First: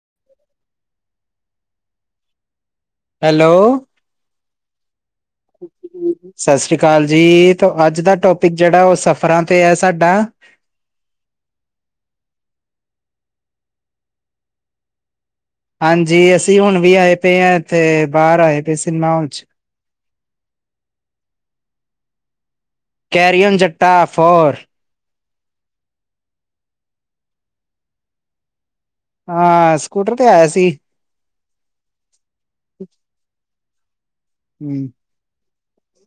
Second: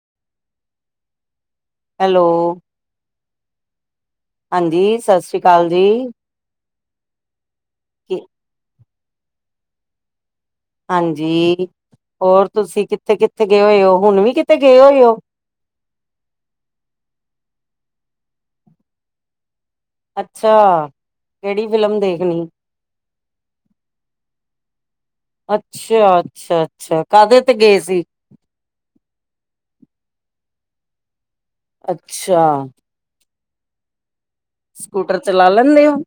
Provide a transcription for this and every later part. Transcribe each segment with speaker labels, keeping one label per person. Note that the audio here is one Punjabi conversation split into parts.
Speaker 1: [unintelligible]
Speaker 2: ਹੈਲੋ-
Speaker 1: ਹੈਲੋ-
Speaker 2: ਹਾਂਜੀ ਸਤਿ ਸ੍ਰੀ ਅਕਾਲ ਜੀ।
Speaker 1: ਸਤਿ ਸ਼੍ਰੀ ਅਕਾਲ ਜੀ ਅੱਜ ਦਾ
Speaker 2: ਕੀ
Speaker 1: ਟੋਪਿਕ ਜਿਹੜਾ ਉਹ ਸਫ਼ਰਾਂ ਤੇ ਹੈ ਸਾਡਾ
Speaker 2: ਹਾਂਜੀ ਹੋਰ ਤੁਸੀਂ ਕਿੱਥੇ ਕਿੱਥੇ ਗਏ ਹੋਏ ਹੋ ਹੁਣ ਵੀ ਕਿੱਥੇ ਗਏ ਹੋਏ ਹੋ
Speaker 1: ਹਾਂਜੀ ਅਸੀਂ ਹੁਣ ਵੀ ਆਏ ਪਏ ਆ ਇੱਥੇ ਬਾਹਰ ਆਏ ਪਏ ਸਿਨੇਮਾ ਹਾਲ
Speaker 2: ਅੱਛਾ ਕਿਹੜੀ ਫਿਲਮ ਦੇਖਣੀ
Speaker 1: ਕੈਰੀਓਨ ਜੱਟਾ ਫੌਰ-
Speaker 2: ਅੱਛਾ ਅੱਛਾ ਅੱਛਾ ਕਾਹਦੇ ਤੇ ਗਏ ਸੀ-
Speaker 1: ਹਾਂ ਸਕੂਟਰ ਤੇ ਆਇਆ ਸੀ।
Speaker 2: ਅੱਛਾ-
Speaker 1: ਹੂੰ,
Speaker 2: ਸਕੂਟਰ ਚਲਾ ਲੈਂਦੇ ਹੋ-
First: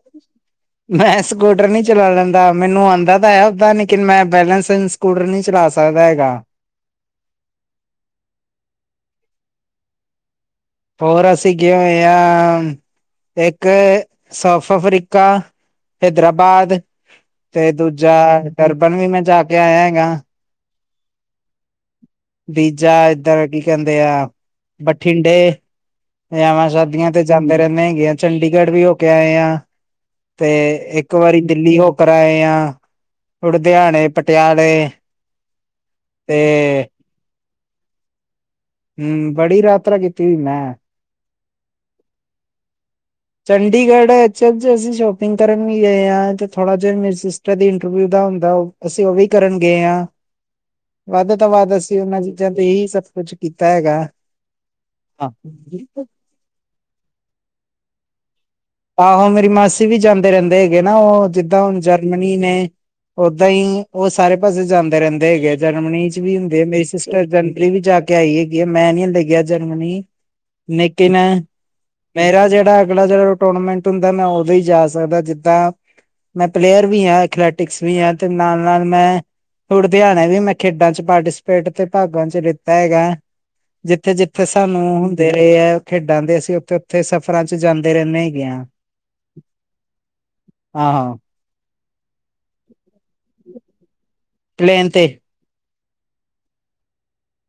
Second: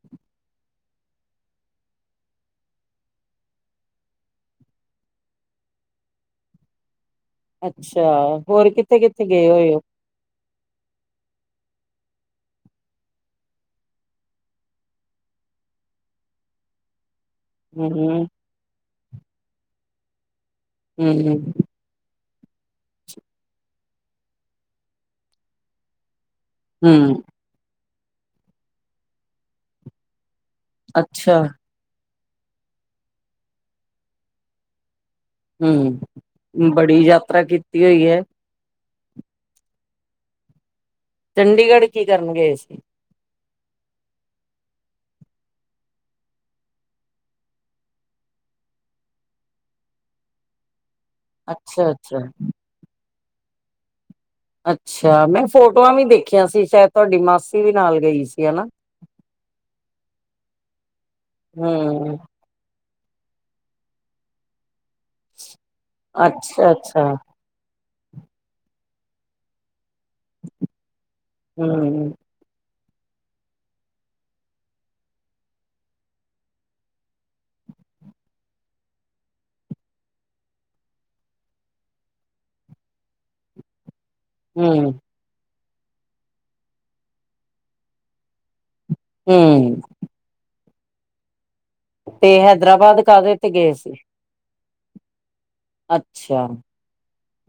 Speaker 1: ਮੈਂ ਸਕੂਟਰ ਨਹੀਂ ਚਲਾ ਲੈਂਦਾ ਮੈਨੂੰ ਆਉਂਦਾ ਤਾਂ ਹੈ ਹੀਲੇਕਿਨ ਮੈਂ ਬੈਲਸ ਸਕੂਟਰ ਨਹੀਂ ਚਲਾ ਸਕਦਾ ਏਗਾ
Speaker 2: ਅੱਛਾ ਹੋਰ ਕਿੱਥੇ ਕਿੱਥੇ ਗਏ ਹੋਏ ਹੋ,
Speaker 1: ਹੋਰ ਅਸੀਂ ਗਏ ਹੋਏ ਅਕ ਉਹ ਇੱਕ ਸਾਊਥ ਅਫਰੀਕਾ ਹੈਦਰਾਬਾਦ- ਤੇ ਦੂਜਾ
Speaker 2: ਹੂੰ,
Speaker 1: ਗਰਬਨ ਵੀ ਮੈਂ ਜਾ ਕੇ ਆਇਆ ਹੈਗਾ-
Speaker 2: ਹੂੰ ਹੂੰ
Speaker 1: ਬੀਜਾ ਏਧਰ ਕੀ ਕਹਿੰਦੇ ਆ ਬਠਿੰਡੇ- ਵਿਆਵਾਂ ਸ਼ਾਦੀਆਂ
Speaker 2: ਹੂੰ
Speaker 1: ਤੇ ਜਾਂਦੇ ਰਹਿੰਦੇ ਹੈਗੇ ਆ ਚੰਡੀਗੜ੍ਹ ਵੀ ਹੋ ਕੇ ਆਏ ਆ- ਤੇ ਇੱਕ
Speaker 2: ਅੱਛਾ,
Speaker 1: ਵਾਰੀ ਦਿੱਲੀ ਹੋ ਕਰ ਆਏ ਆ ਲੁਧਿਆਣੇ ਪਟਿਆਲੇ- ਤੇ
Speaker 2: ਹੂੰ ਬੜੀ ਯਾਤਰਾ ਕੀਤੀ ਹੋਈ ਐ।
Speaker 1: ਹੂੰ ਬੜੀ ਯਾਤਰਾ ਕੀਤੀ ਹੋਈ ਮੈਂ
Speaker 2: ਚੰਡੀਗੜ੍ਹ ਕੀ ਕਰਨ ਗਏ ਸੀ?
Speaker 1: ਚੰਡੀਗੜ੍ਹ ਅਕਚੂਅਲ ਚ ਅਸੀਂ ਸ਼ੋਪਿੰਗ ਕਰਨ ਵੀ ਗਏ ਆ ਤੇ ਥੋੜਾ ਜਿਆ ਮੇਰੇ ਸਿਸਟਰ ਦੀ ਇੰਟਰਵਿਊ ਦਾ ਹੁੰਦਾ ਅਸੀਂ ਓ ਵੀ ਕਰਨ ਗਏ ਆ
Speaker 2: [unintelligible]
Speaker 1: ਵੱਧ ਤੋਂ ਵੱਧ
Speaker 2: ਅੱਛਾ,
Speaker 1: ਅਸੀਂ ਉਂਨਾਂ
Speaker 2: ਅੱਛਾ
Speaker 1: ਚੀਜ਼ਾਂ ਤੇ ਈ ਸਭ ਕੁਛ ਕੀਤਾ ਹੈਗਾ।
Speaker 2: ਅੱਛਾ ਮੈਂ ਫੋਟੋਆਂ ਵੀ ਦੇਖੀਆਂ ਸੀ ਸ਼ਾਇਦ ਤੁਹਾਡੀ ਮਾਸੀ ਵੀ ਨਾਲ ਗਈ ਸੀ ਹਨਾ।
Speaker 1: ਆਹੋ ਮੇਰੀ ਮਾਸੀ ਵੀ ਜਾਂਦੇ ਰੈਦੇ ਹੈਗੇ ਨਾ ਓ ਜਿੱਦਾਂ ਹੁਣ
Speaker 2: ਹੂੰ
Speaker 1: ਜਰਮਨੀ ਨੇ ਓਦਾਂ ਈ ਓ ਸਾਰੇ ਪਾਸੇ ਜਾਂਦੇ। ਰਹਿੰਦੇ ਹੈਗੇ ਆ ਜਰਮਨੀ ਚ ਵੀ ਹੁੰਦੇ ਆ
Speaker 2: ਅੱਛਾ
Speaker 1: ਮੇਰੀ
Speaker 2: ਅੱਛਾ
Speaker 1: ਸਿਸਟਰ [unintelligible] ਵੀ ਜਾ ਕੇ ਕੇ ਆਈ ਹੈਗੀ ਆ ਮੈਂ ਨੀ ਹਲੇ ਗਿਆ ਜਰਮਨੀ ਲੇਕਿਨ
Speaker 2: ਹੂੰ
Speaker 1: ਮੇਰਾ ਜੇੜਾ ਅਗਲਾ ਜੇੜਾ ਟੂਰਨਾਮੈਂਟ ਹੁੰਦਾ ਮੈਂ ਓਦੋਂ ਈ ਜਾ ਸਕਦਾ ਜਿੱਦਾਂ ਮੈਂ ਪਲੇਅਰ ਵੀ ਆ, ਅਥਲੈਟਿਕਸ ਵੀ ਆ, ਤੇ ਨਾਲ ਨਾਲ ਮੈਂ ਲੁਧਿਆਣੇ ਵੀ ਮੈਂ ਖੇਡਾਂ ਚ ਪਾਰਟੀਸਪੇਟ ਤੇ ਭਾਗਾਂ ਚ ਲੀਤਾ ਹੈਗਾ ਜਿੱਥੇ-ਜਿੱਥੇ ਸਾਨੂੰ
Speaker 2: ਹੂੰ
Speaker 1: ਹੁੰਦੇ ਰੇ ਆ ਖੇਡਾਂ ਦੇ ਅਸੀਂ ਓਥੇ-ਓਥੇ ਸਫ਼ਰਾਂ ਚ ਜਾਂਦੇ ਰੇਨੇ ਗਿਆਂ।
Speaker 2: ਹੂੰ,
Speaker 1: ਹਾਂ-ਹਾਂ
Speaker 2: ਤੇ ਹੈਦਰਾਬਾਦ ਕਾਹਦੇ ਤੇ ਗਏ ਸੀ।
Speaker 1: ਪਲੇਨ ਤੇ।
Speaker 2: ਅੱਛਾ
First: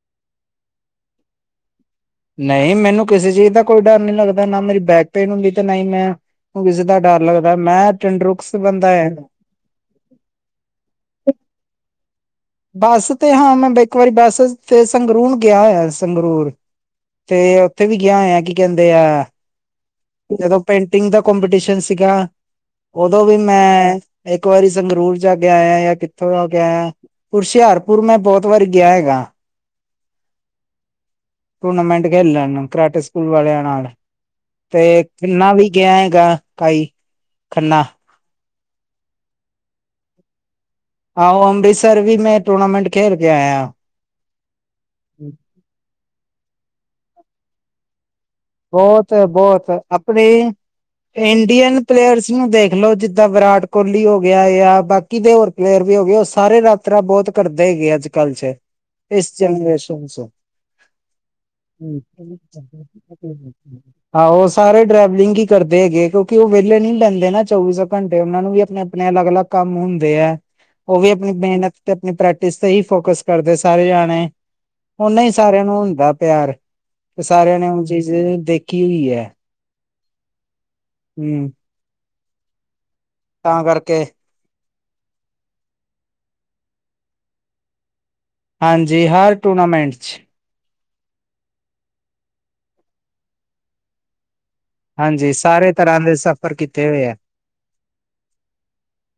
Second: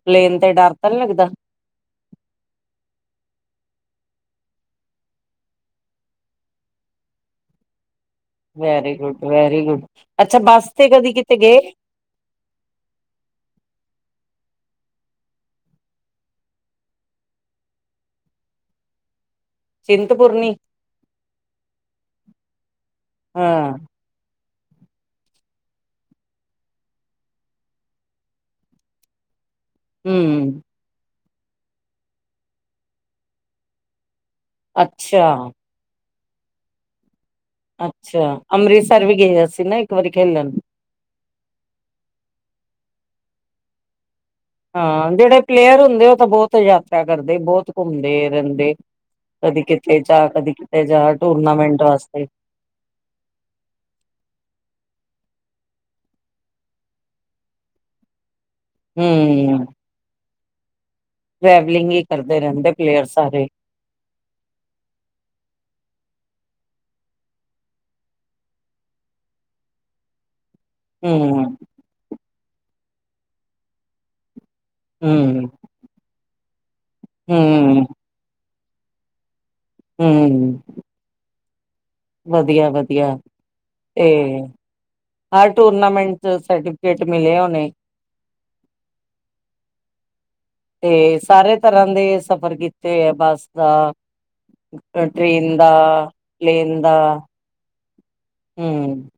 Speaker 2: ਪਲੇਨ ਤੇ ਡਰ ਤਾਂ ਨੀ ਲੱਗਦਾ।
Speaker 1: ਨਈ ਮੈਨੂੰ ਕਿਸੇ ਚੀਜ਼ ਦਾ ਕੋਈ ਡਰ ਨੀ ਲੱਗਦਾ ਨਾ ਮੇਰੀ ਬੈਕ ਪੇਨ ਹੁੰਦੀ ਤੇ ਨਾ ਮੈਂ ਕਿਸੇ ਦਾ ਡਰ ਲੱਗਦਾ ਮੈਂ ਤੰਦਰੁਸਤ ਬੰਦਾ
Speaker 2: ਵੈਰੀ
Speaker 1: ਹੈ
Speaker 2: ਗੁਡ ਵੈਰੀ ਗੁਡ ਅੱਛਾ ਬੱਸ ਤੇ ਕਦੀ ਕਿਤੇ ਗਏ।
Speaker 1: ਬੱਸ ਤੇ ਹਾਂ ਮੈਂ ਇੱਕ ਵਾਰੀ ਬੱਸ ਤੇ ਸੰਗਰੂਰ ਗਿਆ ਹੋਇਆ ਸੰਗਰੂਰ। ਤੇ ਓਥੇ ਵੀ ਗਿਆ ਹੋਇਆ ਕੀ ਕਹਿੰਦੇ ਆ
Speaker 2: ਚਿੰਤਪੁਰਨੀ
Speaker 1: ਜਦੋਂ ਪੇਂਟਿੰਗ ਦਾ ਕੋਪੀਟੀਸ਼ਨ ਸੀਗਾ, ਉਦੋਂ ਵੀ
Speaker 2: ਹਾਂ
Speaker 1: ਮੈਂ ਇੱਕ ਇਕ ਵਾਰੀ ਸੰਗਰੂਰ ਜਾ ਕੇ ਆਇਆ ਜਾਂ ਕਿੱਥੋਂ ਆ ਕੇ ਆਇਆਂ। ਹੁਸ਼ਿਆਰਪੁਰ ਮੈਂ ਬੋਤ ਵਾਰ ਗਿਆ ਹੈਗਾ।
Speaker 2: ਹੂੰ,
Speaker 1: ਟੂਰਨਾਮੈਂਟ ਖੇਲਣ ਕਰਾਟੇ ਸਕੂਲ ਵਾਲਿਆਂ ਨਾਲ। ਤੇ
Speaker 2: ਅੱਛਾ
Speaker 1: ਕਿੰਨਾ ਵੀ ਗਿਆ ਹੈਗਾ ਕਾਈ ਖੰਨਾ
Speaker 2: ਅੱਛਾ ਅੰਮ੍ਰਿਤਸਰ ਵੀ ਗਏ ਸੀਂ ਨਾ ਇੱਕ ਵਾਰੀ ਖੇਲਣ
Speaker 1: ਆਹੋ ਅੰਮ੍ਰਿਤਸਰ ਵੀ ਮੈਂ ਟੂਰਨਾਮੈਂਟ ਖੇਡ ਕੇ ਆਇਆ।
Speaker 2: ਹਾਂ ਜੇੜੇ ਪਲੇਅਰ ਹੁੰਦੇ ਓ ਤਾਂ ਬਹੁਤ ਯਾਤਰਾ ਕਰਦੇ ਬੋਤ ਘੁੰਮਦੇ ਰਹਿੰਦੇ ਕਦੀ
Speaker 1: ਬੋਤ-ਬੋਤ
Speaker 2: ਕਿਤੇ
Speaker 1: ਆਪਨੇ
Speaker 2: ਜਾ ਕਦੀ ਕਿਤੇ ਜਾ ਟੂਰਨਾਮੈਂਟ
Speaker 1: ਇੰਡੀਅਨ
Speaker 2: ਵਾਸਤੇ
Speaker 1: ਪਲੇਅਰਸ ਨੂੰ ਦੇਖਲੋ ਜਿੱਦਾਂ ਵਿਰਾਟ ਕੋਹਲੀ ਹੋ ਗਿਆ ਜਾਂ ਬਾ ਕੀ ਦੇ ਹੋਰ ਪਲੇਅਰ ਵੀ ਹੋ ਗਏ ਓ ਸਾਰੇ ਯਤਰਾ ਬੋਤ ਕਰਦੇ ਹੈਗੇ ਅੱਜ- ਕੱਲ ਚ ਇਸ ਜ਼ਨਰੇਸ਼ਨ ਚ
Speaker 2: ਟਰੈਵਲਿੰਗ ਈ ਕਰਦੇ ਰਹਿੰਦੇ ਪਲੇਅਰਸ।
Speaker 1: ਆਹੋ ਸਾਰੇ ਡਰੈਵਲਿੰਗ ਈ ਕਰਦੇ ਹੈਗੇ ਕਿਉਂ ਕਿ ਓ ਵਿਹਲੇ ਨੀ ਬਹਿੰਦੇ ਨਾ ਚੌਵੀ ਸੌ ਘੰਟੇ ਉਹਨਾਂ ਨੂੰ ਵੀ ਆਪਣੇ -ਆਪਣੇ ਅਲੱਗ-ਅਲੱਗ ਕੰਮ ਹੁੰਦੇ ਐ। ਓ ਵੀ ਆਪਣੀ
Speaker 2: ਹੂੰ
Speaker 1: ਮਿਹਨਤ ਤੇ ਆਪਣੀ ਪ੍ਰੈਕਟਿਸ ਤੇ ਹੀ ਫੋਕਸ ਕਰਦੇ ਸਾਰੇ ਜਾਣੇ। ਓਨਾ ਹੀ
Speaker 2: ਹੂੰ
Speaker 1: ਸਾਰਿਆਂ ਨੂੰ ਹੁੰਦਾ ਪਿਆਰ। ਤੇ
Speaker 2: ਹੂੰ,
Speaker 1: ਸਾਰਿਆਂ ਨੇ ਉਹ ਚੀਜ਼ ਦੇਖੀ ਹੋਈ ਐ।
Speaker 2: ਹੂੰ,
Speaker 1: ਹੂੰ,
Speaker 2: ਵਧੀਆ- ਵਧੀਆ ਤੇ ਹਰ ਟੂਰਨਾਮੈਂਟ ਚ ਸਰਟੀਫਿਕੇਟ ਮਿਲੇ ਹੋਣੇ।
Speaker 1: ਹਾਂਜੀ ਹਰ ਟੂਰਨਾਮੈਂਟ ਚ।
Speaker 2: ਤੇ ਸਾਰੇ ਤਰ੍ਹਾਂ ਦੇ ਸਫ਼ਰ ਕੀਤੇ ਹੈ ਬੱਸ ਦਾ
Speaker 1: ਹਾਂਜੀ
Speaker 2: ਟ੍ਰੇਨ
Speaker 1: ਸਾਰੇ ਤਰ੍ਹਾਂ
Speaker 2: ਦਾ,
Speaker 1: ਦੇ ਸਫ਼ਰ
Speaker 2: ਪਲੇਨ
Speaker 1: ਕੀਤੇ
Speaker 2: ਦਾ।
Speaker 1: ਹੋਏ ਆ
Speaker 2: ਹੂੰ।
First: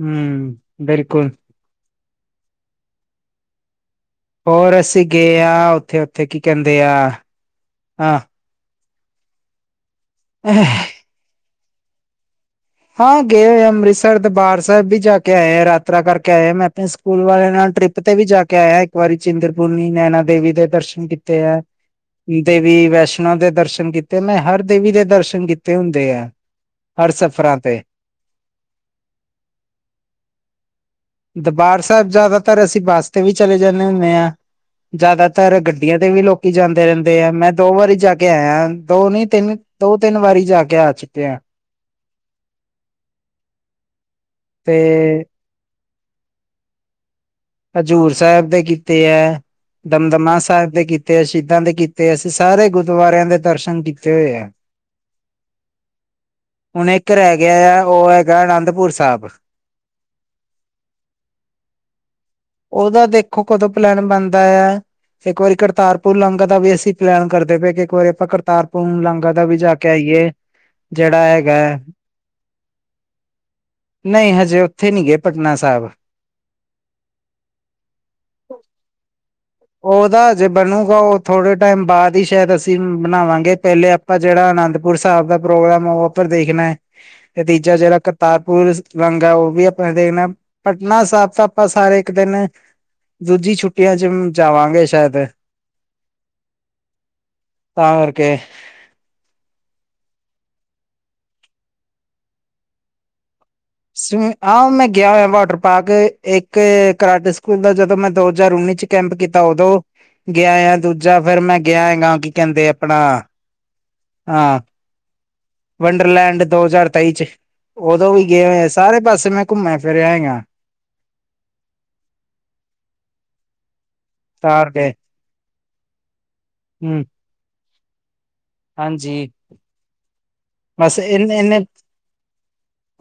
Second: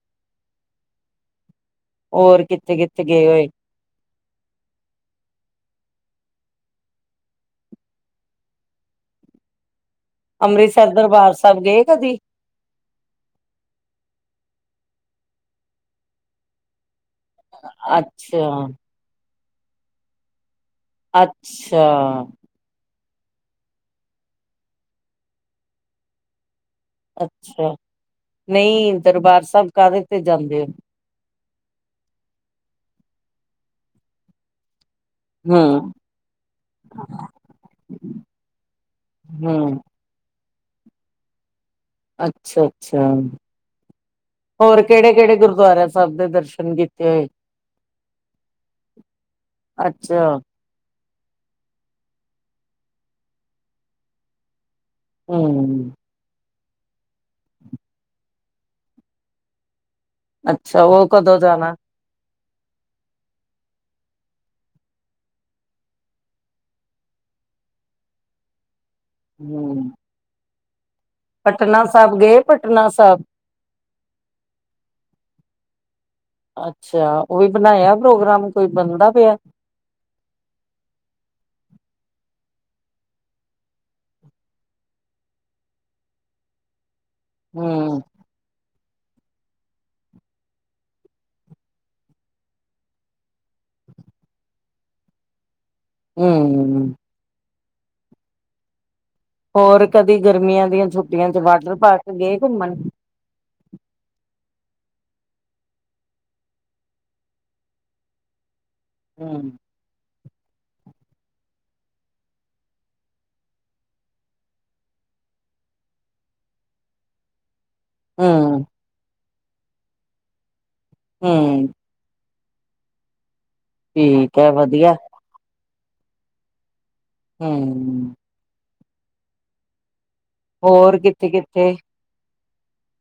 Speaker 1: ਹੂੰ, ਬਿਲਕੁਲ।
Speaker 2: ਹੋਰ ਕਿੱਥੇ- ਕਿੱਥੇ ਗਏ ਹੋਏ।
Speaker 1: ਹੋਰ ਅਸੀਂ ਗਏ ਹਾਂ ਉੱਥੇ- ਉੱਥੇ ਕੀ ਕਹਿੰਦੇ ਆ ਹਾਂ
Speaker 2: ਅੰਮ੍ਰਿਤਸਰ ਦਰਬਾਰ ਸਾਹਿਬ ਗਏ ਕਦੀ।
Speaker 1: ਹਾਂ ਗਏ ਹੋਏ ਆ ਅੰਮ੍ਰਿਤਸਰ ਦਰਬਾਰ ਸਾਹਿਬ ਵੀ ਜਾ ਕੇ ਆਏ ਆ ਯਤਰਾ ਕਰਕੇ ਆਏ ਮੈਂ ਪੁ ਸਕੂਲ ਵਾਲੇ ਨਾਲ ਟ੍ਰਿਪ ਤੇ ਵੀ ਜਾ ਕੇ
Speaker 2: ਅੱਛਾ
Speaker 1: ਆਇਆ ਇੱਕ ਵਾਰੀ ਚਿੰਤਪੁਰਨੀ, ਨੈਨਾ ਦੇਵੀ ਦੇ ਦਰਸ਼ਨ ਕੀਤੇ ਐ,
Speaker 2: ਅੱਛਾ
Speaker 1: ਦੇਵੀ ਵੈਸ਼ਨੋ ਦੇ ਦਰਸ਼ਨ ਕੀਤੇ ਮੈਂ ਹਰ ਦੇਵੀ ਦੇ ਦਰਸ਼ਨ ਕੀਤੇ ਹੁੰਦੇ ਐ ਹਰ ਸਫ਼ਰਾਂ
Speaker 2: ਅੱਛਾ
Speaker 1: ਤੇ
Speaker 2: ਨਹੀਂ ਦਰਬਾਰ ਸਾਹਿਬ ਕਾਹਦੇ ਤੇ ਜਾਂਦੇ ਹੋ।
Speaker 1: ਦਰਬਾਰ ਸਾਹਿਬ ਜ਼ਿਆਦਾਤਰ ਅਸੀਂ ਬੱਸ ਤੇ ਵੀ ਚਲੇ ਜਾਂਦੇ ਹੁੰਦੇ ਹਾਂ। ਜ਼ਿਆਦਾਤਰ
Speaker 2: ਹੂੰ।
Speaker 1: ਗੱਡੀਆਂ ਤੇ ਵੀ ਲੋਕੀ ਜਾਂਦੇ ਰਹਿੰਦੇ ਆ, ਮੈਂ ਦੋ ਵਾਰੀ ਜਾ ਕੇ ਆਇਆ ਦੋ ਨੀ ਤਿੰਨ
Speaker 2: ਹੂੰ,
Speaker 1: ਦੋ ਤਿੰਨ ਵਾਰੀ ਜਾ ਕੇ ਆ ਚੁੱਕੇ ਆ।
Speaker 2: ਅੱਛਾ-ਅੱਛਾ, ਹੋਰ
Speaker 1: ਤੇ
Speaker 2: ਕਿਹੜੇ-ਕਿਹੜੇ ਗੁਰਦੁਆਰੇ ਸਭ ਦੇ ਦਰਸ਼ਨ ਕੀਤੇ ਹੋਏ।
Speaker 1: ਹਜ਼ੂਰ ਸਾਹਿਬ ਦੇ ਕੀਤੇ ਹੈ, ਦਮਦਮਾ
Speaker 2: ਅੱਛਾ,
Speaker 1: ਸਾਹਿਬ ਦੇ ਕੀਤੇ ਤੇ ਸ਼ਹੀਦਾਂ ਦੇ ਕੀਤੇ ਅਸੀਂ ਸਾਰੇ ਗੁਰਦੁਆਰਿਆਂ ਦੇ ਦਰਸ਼ਨ ਕੀਤੇ ਹੋਏ ਆ
Speaker 2: ਹੂੰ,
Speaker 1: ਹੁਣ ਇੱਕ ਰਹਿ ਗਿਆ ਹੈ ਉਹ ਹੈਗਾ ਅਨੰਦਪੁਰ ਸਾਹਿਬ।
Speaker 2: ਅੱਛਾ ਉਹ ਕਦੋਂ ਜਾਣਾ।
Speaker 1: ਉਹਦਾ ਦੇਖੋ ਕਦੋਂ ਪਲੈਨ ਬਣਦਾ ਆ। ਇੱਕ ਵਾਰੀ ਕਰਤਾਰਪੁਰ ਲਾਂਗੇ ਦਾ ਵੀ ਅਸੀਂ ਪਲੈਨ ਕਰਦੇ ਪਏ ਕਿ ਇੱਕ ਵਾਰੀ ਆਪਾਂ ਕਰਤਾਰਪੁਰ ਲਾਂਗਾ ਦਾ ਵੀ ਜਾ ਕੇ
Speaker 2: ਹੂੰ,
Speaker 1: ਆਈਏ। ਜਿਹੜਾ ਹੈਗਾ
Speaker 2: ਪਟਨਾ ਸਾਹਿਬ ਗਏ ਪਟਨਾ ਸਾਹਿਬ?
Speaker 1: ਨਹੀਂ ਹਜੇ ਉੱਥੇ ਨਹੀਂ ਗਏ ਪਟਨਾ ਸਾਹਿਬ।
Speaker 2: ਅੱਛਾ ਉਹ ਵੀ ਬਣਾਇਆ ਪ੍ਰੋਗਰਾਮ ਕੋਈ ਬਣਦਾ ਪਿਆ।
Speaker 1: ਉਹਦਾ ਜੇ ਬਣੂਗਾ ਉਹ ਥੋੜੇ ਟਾਈਮ ਬਾਅਦ ਹੀ ਸ਼ਾਇਦ ਅਸੀਂ ਬਣਾਵਾਂਗੇ ਪਹਿਲੇ ਆਪਾਂ ਜਿਹੜਾ ਆ ਆਨੰਦਪੁਰ ਸਾਹਿਬ ਦਾ ਪ੍ਰੋਗਰਾਮ ਉਪਰ ਦੇਖਣਾ, ਤੇ ਤੀਜਾ ਜਿਹੜਾ
Speaker 2: ਹੂੰ,
Speaker 1: ਕਰਤਾਰਪੁਰ ਲੰਗ ਉਹ ਵੀ ਆਪਾਂ ਦੇਖਣਾ ਪਟਨਾ ਸਾਹਿਬ ਤਾਂ ਆਪਾਂ ਸਾਰੇ ਇੱਕ ਦਿਨ ਦੂਜੀ ਛੁੱਟੀਆਂ ਚ ਵੀ ਜਾਵਾਂਗੇ ਸ਼ਾਇਦ।
Speaker 2: ਹੂੰ,
Speaker 1: ਤਾਂ ਕਰਕੇ।
Speaker 2: ਹੋਰ ਕਦੀ ਗਰਮੀਆਂ ਦੀਆਂ ਛੁੱਟੀਆਂ ਚ ਵਾਟਰ ਪਾਰਕ ਗਏ ਘੁੰਮਣ।
Speaker 1: ਆਹ ਮੈਂ ਗਿਆ ਹੋਇਆ ਵਾਟਰ ਪਾਰਕ ਇੱਕ ਕਰਾਟੇ ਸਕੂਲ ਦਾ ਜਦੋਂ ਮੈਂ ਦੋ ਹਜ਼ਾਰ ਉੱਨੀ ਚ ਕੈਂਪ ਕੀਤਾ
Speaker 2: ਹੂੰ,
Speaker 1: ਉਦੋਂ। ਗਿਆ ਆ ਦੂਜਾ ਫਿਰ ਮੈਂ ਗਿਆ ਹੈਗਾ ਕੀ ਕਹਿੰਦੇ ਆਪਣਾ ਹਾਂ ਵੰਡਰਲੈਂਡ ਦੋ ਹਜ਼ਾਰ ਤੇਈ ਚ, ਉਦੋਂ ਵੀ ਗਏ
Speaker 2: ਹੂੰ,
Speaker 1: ਹੋ ਸਾਰੇ ਪਾਸੇ ਮੈਂ ਘੁੰਮਿਆ ਫਿਰਿਆ ਆ।
Speaker 2: ਹੂੰ, ਠੀਕ ਹੈ ਵਧੀਆ।
Speaker 1: ਹੂੰ,
Speaker 2: ਹੂੰ,
Speaker 1: ਹਾਂਜੀ,
Speaker 2: ਹੋਰ
Speaker 1: ਬਸ ਇਹਨੇ ਇਨੇ
Speaker 2: ਕਿੱਥੇ-ਕਿੱਥੇ?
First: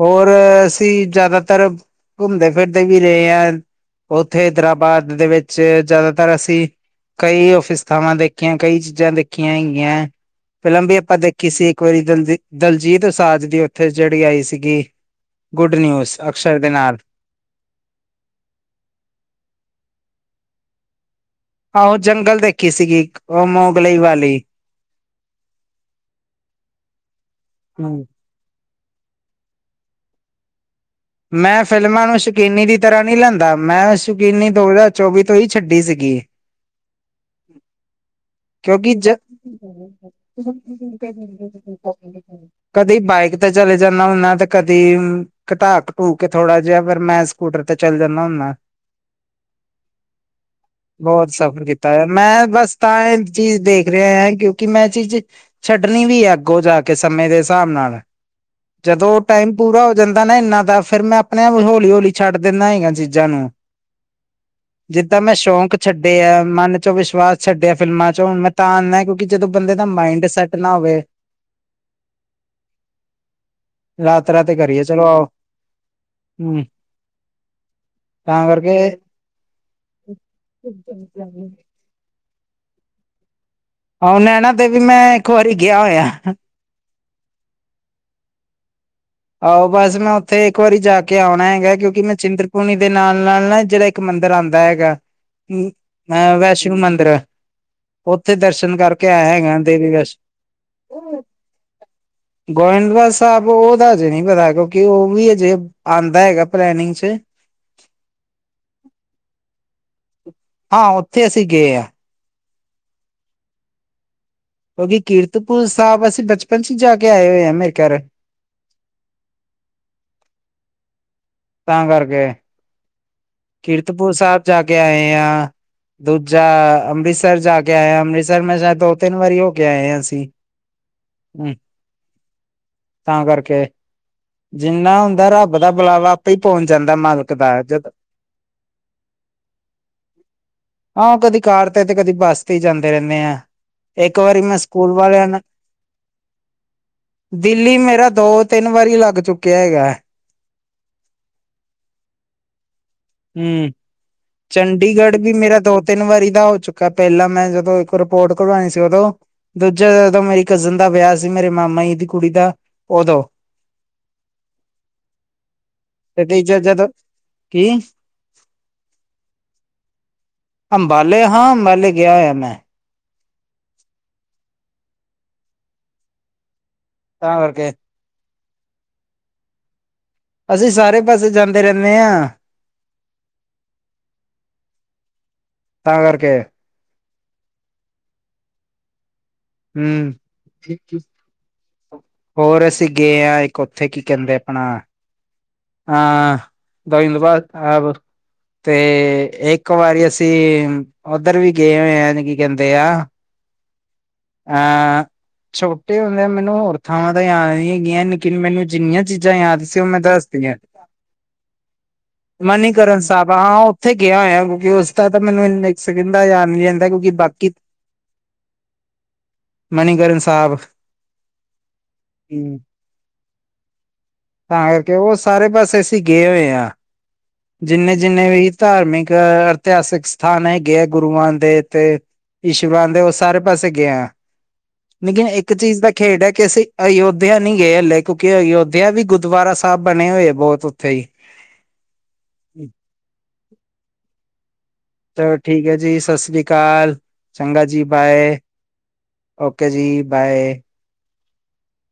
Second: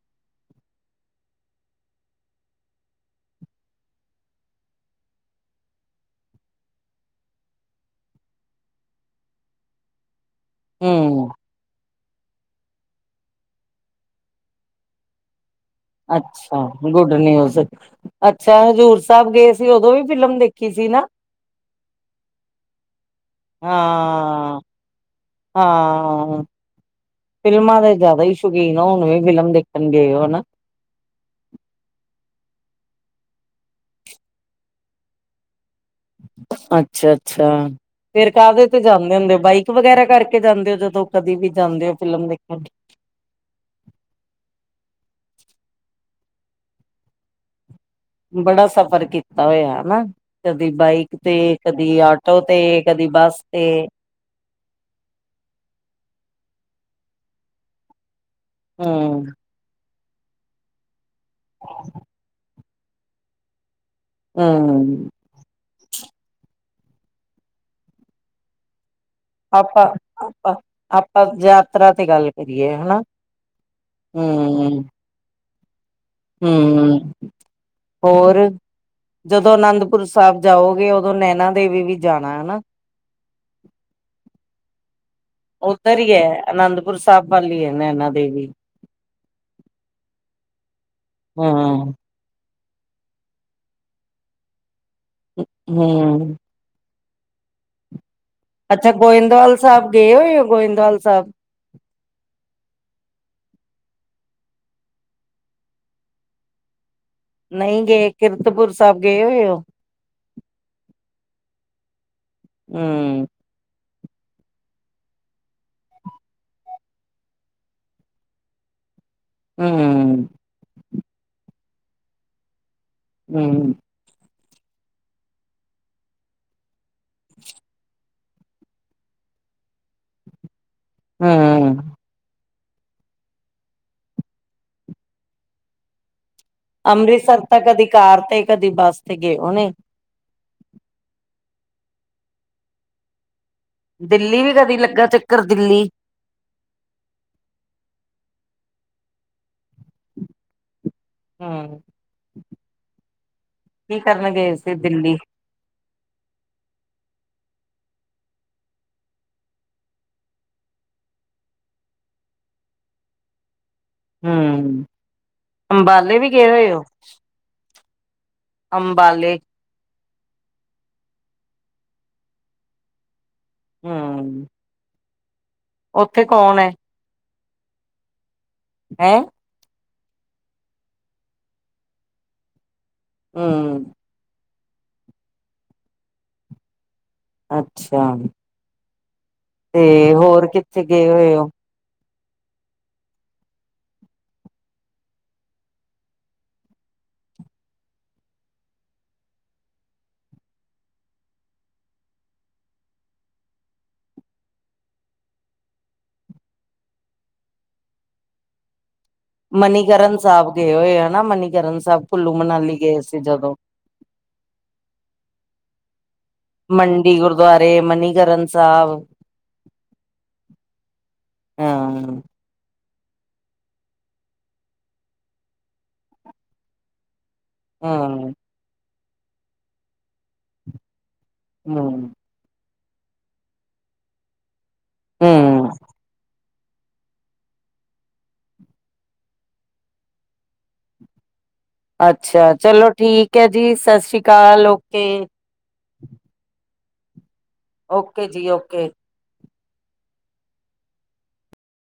Speaker 1: ਹੋਰ ਅਸੀਂ ਜ਼ਿਆਦਾਤਰ ਘੁੰਮਦੇ ਫਿਰਦੇ ਵੀ ਰਹੇ ਹਾਂ। ਉੱਥੇ ਹੈਦਰਾਬਾਦ ਦੇ ਵਿੱਚ ਜ਼ਿਆਦਾਤਰ ਅਸੀਂ ਕਈ ਫਿਸਥਾਵਾਂ ਦੇਖੀਆਂ, ਕਈ ਚੀਜ਼ਾਂ ਦੇਖੀਆਂ ਹੈਗੀਆਂ। ਫਿਲਮ ਵੀ ਆਪਾਂ
Speaker 2: ਹੂੰ।
Speaker 1: ਦੇਖੀ ਸੀ ਇੱਕ ਵਾਰੀ ਦਲਜੀ ਦਲਜੀਤ ਉਸਾਜ ਦੀ ਉੱਥੇ ਜਿਹੜੀ ਆਈ ਸੀਗੀ। ਗੁੱਡ ਨਿਊਜ਼
Speaker 2: ਅੱਛਾ
Speaker 1: ਅਕਸ਼ਰ ਦੇ ਨਾਲ
Speaker 2: ਗੁੱਡ ਨਿਊਜ਼, ਅੱਛਾ ਹਜ਼ੂਰ ਸਾਹਿਬ ਗਏ ਸੀ ਉਦੋਂ ਵੀ ਫਿਲਮ ਦੇਖੀ। ਕਿ ਸੀ ਨਾ।
Speaker 1: ਆਹੋ ਜੰਗਲ ਦੇਖੀ ਸੀਗੀ ਉਹ ਮੋਗਲੇਈ ਵਾਲੀ।
Speaker 2: ਹਾਂ ਹਾਂ, ਫਿਲਮਾਂ ਦੇ
Speaker 1: ਹਮ
Speaker 2: ਜ਼ਿਆਦਾ ਹੀ ਸ਼ੌਕੀਨ ਆ, ਹੁਣ ਵੀ ਫਿਲਮ ਦੇਖਣ ਗਏ ਹੋ ਹਨਾ।
Speaker 1: ਮੈਂ ਫ਼ਿਲਮਾਂ ਨੂੰ ਸ਼ਕੀਨੀ ਦੀ ਤਰ੍ਹਾਂ ਨਹੀਂ ਲੈਂਦਾ ਮੈਂ ਸ਼ਕੀਨੀ ਦੋ ਹਜ਼ਾਰ ਚੌਵੀ ਤੋਂ ਹੀ ਛੱਡੀ ਸੀਗੀ।
Speaker 2: ਅੱਛਾ- ਅੱਛਾ, ਫਿਰ ਕਾਹਦੇ ਤੇ
Speaker 1: ਕਿਉਂਕਿ ਜ
Speaker 2: ਜਾਂਦੇ ਹੁੰਦੇ, ਬਾਈਕ ਵਗੈਰਾ ਕਰਕੇ ਜਾਂਦੇ ਹੋ ਜਦੋਂ ਕਦੇ ਵੀ ਜਾਂਦੇ ਹੋ ਫਿਲਮ ਦੇਖਣ।
Speaker 1: ਕਦੀ ਬਾਈਕ ਤੇ ਚਲੇ ਜਾਂਦਾ ਹੁੰਨਾ, ਤੇ ਕਦੀ ਘਟਾ-ਘਟੂ ਕੇ ਥੋੜਾ ਜਿਹਾ ਫੇਰ ਮੈਂ ਸਕੂਟਰ ਤੇ ਚੱਲ ਜਾਂਦਾ ਹੁੰਨਾ।
Speaker 2: ਬੜਾ ਸਫ਼ਰ ਕੀਤਾ ਹੋਇਆ ਹਨਾ, ਕਦੀ ਬਾਈਕ
Speaker 1: ਬਹੁਤ
Speaker 2: ਤੇ
Speaker 1: ਸਫ਼ਰ ਕੀਤਾ
Speaker 2: ਕਦੀ
Speaker 1: ਹੈ
Speaker 2: ਆਟੋ
Speaker 1: ਮੈਂ
Speaker 2: ਤੇ।
Speaker 1: ਬਸ
Speaker 2: ਇਹ
Speaker 1: ਤਾਂ
Speaker 2: ਕਦੀ ਬਸ
Speaker 1: ਚੀਜ਼ ਦੇਖ ਰਿਹਾ ਹੈ, ਕਿਉਂਕਿ ਮੈਂ ਚੀਜ਼ ਛੱਡਣੀ ਵੀ ਹੈ ਅੱਗੋਂ ਜਾ ਕੇ ਸਮੇਂ ਦੇ ਹਿਸਾਬ ਨਾਲ, ਜਦੋਂ ਉਹ
Speaker 2: ਹਮ
Speaker 1: ਟਾਈਮ ਪੂਰਾ ਹੋ ਜਾਂਦਾ ਨਾ ਇੰਨਾ ਦਾ, ਫੇਰ ਮੈਂ ਆਪਣੇ ਹੌਲੀ-ਹੌਲੀ ਛੱਡ ਦਿੰਦਾ। ਚੀਜ਼ਾਂ ਨੂੰ,
Speaker 2: ਹਮ
Speaker 1: ਜਿੱਦਾਂ ਮੈਂ ਸ਼ੌਂਕ ਛੱਡੇ ਆ ਮਨ ਚ ਵਿਸ਼ਵਾਸ ਛੱਡਿਆ ਫਿਲਮਾਂ ਚੁ। ਮੈਂ ਤਾਂ ਆਦਾ
Speaker 2: ਆਪਾਂ ਆਪ ਆਪਾਂ ਯਾਤਰਾ ਤੇ ਗੱਲ ਕਰੀਏ। ਹਨਾ!
Speaker 1: ਯਾਤਰਾ ਤੇ ਕਰੀਏ ਚਲੋ ਆਓ।
Speaker 2: ਹੂੰ ਹੂੰ
Speaker 1: ਤਾਂ ਕਰਕੇ
Speaker 2: ਜਦੋਂ ਅਨੰਦਪੁਰ ਸਾਹਿਬ ਜਾਓਗੇ, ਉਦੋਂ ਨੈਨਾ ਦੇਵੀ ਵੀ ਜਾਣਾ ਹਨਾ।
Speaker 1: ਆ ਨੈਣਾ, ਤੇ ਵੀ ਮੈਂ ਇੱਕ ਵਾਰੀ ਗਿਆ
Speaker 2: ਉੱਧਰ
Speaker 1: ਹੋਇਆ।
Speaker 2: ਹੀ ਹੈ ਅਨੰਦਪੁਰ ਸਾਹਿਬ ਵਾਲੀ ਹੈ, ਨੈਨਾਂ ਦੇਵੀ।
Speaker 1: ਆਹੋ, ਬਸ ਮੈਂ ਉੱਥੇ ਇੱਕ ਵਾਰੀ ਜਾ ਕੇ ਆਉਣਾ
Speaker 2: ਹਾਂ
Speaker 1: ਹੈਗਾ, ਕਿਉਂਕਿ ਮੈਂ ਚਿੰਤ ਪੁਲੀ ਦੇ ਨਾਲ ਨਾਲ ਨਾ ਜਿਹੜਾ ਇੱਕ ਮੰਦਿਰ ਆਉਂਦਾ ਹੈਗਾ।
Speaker 2: ਹੂੰ
Speaker 1: ਅਹ ਵੈਸ਼ਨੋ ਮੰਦਿਰ। ਉੱਥੇ ਦਰਸ਼ਨ
Speaker 2: ਅੱਛਾ
Speaker 1: ਕਰਕੇ ਆਇਆ
Speaker 2: ਗੋਇੰਦਵਾਲ
Speaker 1: ਹੈਗਾ,
Speaker 2: ਸਾਹਿਬ
Speaker 1: ਦੇਵੀ
Speaker 2: ਗਏ
Speaker 1: ਬਸ।
Speaker 2: ਹੋਏ ਹੋ ਗੋਇੰਦਵਾਲ ਸਾਹਿਬ
Speaker 1: ਗੋਇਿੰਦ ਦਾ ਸਾਹਿਬ ਉਹਦਾ ਹਜੇ ਨੀ ਪਤਾ, ਕਿਉਂਕਿ ਉਹ ਵੀ ਅਜੇ ਆਉਂਦਾ ਹੈਗਾ ਪਲੈਨਿੰਗ ਚ।
Speaker 2: ਨਹੀਂ ਗਏ, ਕਿਰਤਪੁਰ ਸਾਹਿਬ ਗਏ ਹੋਏ ਉਹ?
Speaker 1: ਹਾਂ! ਉੱਥੇ ਅਸੀਂ ਗਏ ਹਾਂ।
Speaker 2: ਹੂੰ
Speaker 1: ਕਿਉਕਿ, ਕੀਰਤਪੂਰ ਸਾਹਿਬ ਅਸੀਂ ਬਚਪਨ ਚ ਹੀ ਜਾ ਕੇ ਆਏ ਹੋਏ ਹਾਂ, ਮੇਰੇ ਖਿਆਲ
Speaker 2: ਹੂੰ,
Speaker 1: ਤਾ ਕਰਕੇ।
Speaker 2: ਹੂੰ
Speaker 1: ਕੀਰਤਪੁਰ ਸਾਹਿਬ ਜਾ ਕੇ ਆਏ ਆ। ਦੂਜਾ ਅੰਮ੍ਰਿਤਸਰ ਜਾ ਕੇ ਆਏ, ਅੰਮ੍ਰਿਤਸਰ ਮੈਂ ਸ਼ਾਇਦ ਦੋ ਤਿੰਨ ਵਾਰੀ ਹੋ ਕੇ ਆਏ ਹੈ ਅਸੀਂ। ਹੂੰ, ਤਾਂ ਕਰਕੇ ਜਿੰਨਾ ਹੁੰਦਾ ਰੱਬ ਦਾ ਬੁਲਾਵਾ, ਹੀ ਪਹੁੰਚ ਜਾਂਦਾ ਮਾਲਕ
Speaker 2: ਅੰਮ੍ਰਿਤਸਰ ਤਾਂ
Speaker 1: ਦਾ
Speaker 2: ਕਦੀ
Speaker 1: ਜਦੋਂ
Speaker 2: ਤੇ ਕਦੀ ਬੱਸ ਤੇ ਗਏ। ਉਹਨੇ
Speaker 1: ਹਾਂ ਕਦੀ ਕਾਰ ਤੇ ਤੇ ਕਦੀ ਬੱਸ ਤੇ ਹੀ ਜਾਂਦੇ ਰਹਿੰਦੇ ਆ। ਇੱਕ ਵਾਰੀ
Speaker 2: ਦਿੱਲੀ ਵੀ
Speaker 1: ਮੈਂ
Speaker 2: ਕਦੀ
Speaker 1: ਸਕੂਲ
Speaker 2: ਲੱਗਾ
Speaker 1: ਵਾਲਿਆਂ ਨਾਲ।
Speaker 2: ਚੱਕਰ ਦਿੱਲੀ
Speaker 1: ਦਿੱਲੀ ਮੇਰਾ ਦੋ ਤੇ ਤਿੰਨ ਵਾਰੀ ਲੱਗ ਚੁੱਕਿਆ ਹੈਗਾ।
Speaker 2: ਹੂੰ
Speaker 1: ਹਮ
Speaker 2: ਕੀ ਕਰਨ ਗਏ ਸੀ ਦਿੱਲੀ
Speaker 1: ਚੰਡੀਗੜ੍ਹ ਵੀ ਮੇਰਾ ਦ ਤਿੰਨ ਵਾਰੀ ਦਾ ਹੋ ਚੁੱਕਾ ਪਹਿਲਾਂ ਮੈਂ ਜਦੋਂ ਇੱਕ ਰਿਪੋਰਟ ਕਰਵਾਉਣੀ ਸੀ ਉਦੋਂ, ਦੂਜੇ ਜਦੋਂ ਮੇਰੀ ਕਜ਼ਨ ਦਾ ਵਿਆਹ ਸੀ ਮੇਰੇ ਮਾਮਾ ਜ ਦੀ ਕੁੜੀ ਦਾ,, ਉਦੋਂ
Speaker 2: ਹਮ! ਅੰਬਾਲੇ
Speaker 1: ਤੇ
Speaker 2: ਵੀ ਗ
Speaker 1: ਤੀਜਾ
Speaker 2: ਹੋਏ ਉਹ।
Speaker 1: ਜਦੋਂ ਕੀ
Speaker 2: ਅੰਬਾਲੇ।
Speaker 1: ਅੰਬਾਲੇ ਹਾਂ। ਅੰਬਾਲੇ ਗਿਆ ਹੋਇਆ ਮੈਂ
Speaker 2: ਹੁੰ ਉੱਥੇ ਕੌਣ ਹੈ?
Speaker 1: ਤਾਂ ਕਰਰਕੇ
Speaker 2: ਹੈਂ।
Speaker 1: ਅਸੀਂ ਸਾਰੇ ਪਾਸੇ ਜਾਂਦੇ ਰਹਿੰਦੇ ਆਂ।
Speaker 2: ਹੁੰ
Speaker 1: ਤਾਂ ਕਰਕੇ
Speaker 2: ਅੱਛਾ ਤੇ
Speaker 1: ਹੂੰ
Speaker 2: ਹੋਰ ਕਿੱਥੇ ਗਏ ਹੋਏ ਹੋ।
Speaker 1: ਹੋਰ ਅਸੀਂ ਗਏ ਹਾਂ ਇੱਕ ਉੱਥੇ ਕੀ ਕਹਿੰਦੇ ਆਪਣਾ ਹਾਂ ਦ ਤੋਂ ਬਾਅਦ ਆ [unintelligible] ਤੇ ਇੱਕ ਵਾਰੀ ਅਸੀਂ ਉੱਧਰ ਵੀ ਗਏ ਹੋਏ ਹ ਕੀ ਕਹਿੰਦੇ ਆ ਹਾਂ ਛੋਟੇ ਹੁੰਦਿਆਂ ਮੈਨੂੰ ਹੋਰ ਥਾਵਾਂ ਤਾਂ ਯਾਦ ਨੀ ਹੈਗੀਆਂ, ਲੇਕਿਨ ਮੈਨੂੰ ਜਿੰਨੀਆਂ ਚੀਜ਼ਾਂ ਯਾਦ ਸੀ ਉਹ ਮੈਂ
Speaker 2: ਮਨੀਕਰਨ
Speaker 1: ਦੱਸ
Speaker 2: ਸਾਹਿਬ ਗਏ ਹੋਏ ਹਨਾ ਮਨੀਕਰਨ ਸਾਹਿਬ ਕੁੱਲੂ ਮਨਾਲੀ
Speaker 1: ਮਨੀਕਰਨ
Speaker 2: ਗਏ ਸੀ
Speaker 1: ਸਾਹਿਬ
Speaker 2: ਜਦੋਂ
Speaker 1: ਹਾਂ ਉੱਥੇ ਗਿਆ ਹੋਇਆ ਕਿਉਂਕਿ ਉਸਦਾ ਤਾਂ ਮੈਨੂੰ ਨਖ ਸਕਦਾ ਆ ਨਹੀਂ ਲਦਾ ਕਿਉਂਕਿ
Speaker 2: ਮੰਡੀ
Speaker 1: ਬਾਕੀ [unintelligible]
Speaker 2: ਗੁਰਦੁਆਰੇ ਮਨੀਕਰਨ ਸਾਹਿਬ
Speaker 1: ਮਨੀਕਰਨ ਸਾਹਿਬ
Speaker 2: ਹਾਂ
Speaker 1: ਹੂੰ ਤਾਂ ਕਰਕੇ ਉਹ ਸਾਰੇ ਪਾਸੇ ਅਸੀਂ ਗਏ ਹੋਏ ਹਾਂ। ਜਿੰਨੇ-ਜਿੰਨੇ
Speaker 2: ਹਾਂ
Speaker 1: ਵੀ ਧਾਰਮਿਕ ਇਤਿਹਾਸਿਕ ਸਥਾਨ ਹੈਗੇ ਹੈ ਗੁਰੂਆਂ ਦੇ ਤੇ
Speaker 2: ਹਮ
Speaker 1: ਈਸ਼ਵਰਾਨ ਦੇ ਉਹ ਸਾਰੇ ਪਾਸੇ ਗਏ ਆ। ਲੇਕਿਨ ਇੱਕ
Speaker 2: ਹਮ
Speaker 1: ਚੀਜ਼ ਦਾ ਖੇਡ ਹੈ ਕਿ ਅਸੀਂ ਅਯੋਧਿਆ ਨਹੀਂ ਗਏ ਹਲੇ ਕਿਉਂਕਿ ਅਯੋਧਿਆ ਵੀ ਗੁਰਦੁਆਰਾ ਸਾਹਿਬ ਬਣੇ ਹੋਏ ਬਹੁਤ ਉੱਥੇ ਹੀ।
Speaker 2: ਅੱਛਾ ਚਲੋ ਠੀਕ ਹੈ ਜੀ ਸਤਿ ਸ੍ਰੀ ਅਕਾਲ। ਔ
Speaker 1: ਚਲੋ ਠੀਕ ਹੈ ਜੀ ਸਤਿ ਸ੍ਰੀ ਅਕਾਲ ਚੰਗਾ ਜੀ
Speaker 2: ਓਕੇ
Speaker 1: ਬਾਏ।
Speaker 2: ਜੀ ਓਕੇ
Speaker 1: ਓਕੇ ਜੀ ਬਾਏ।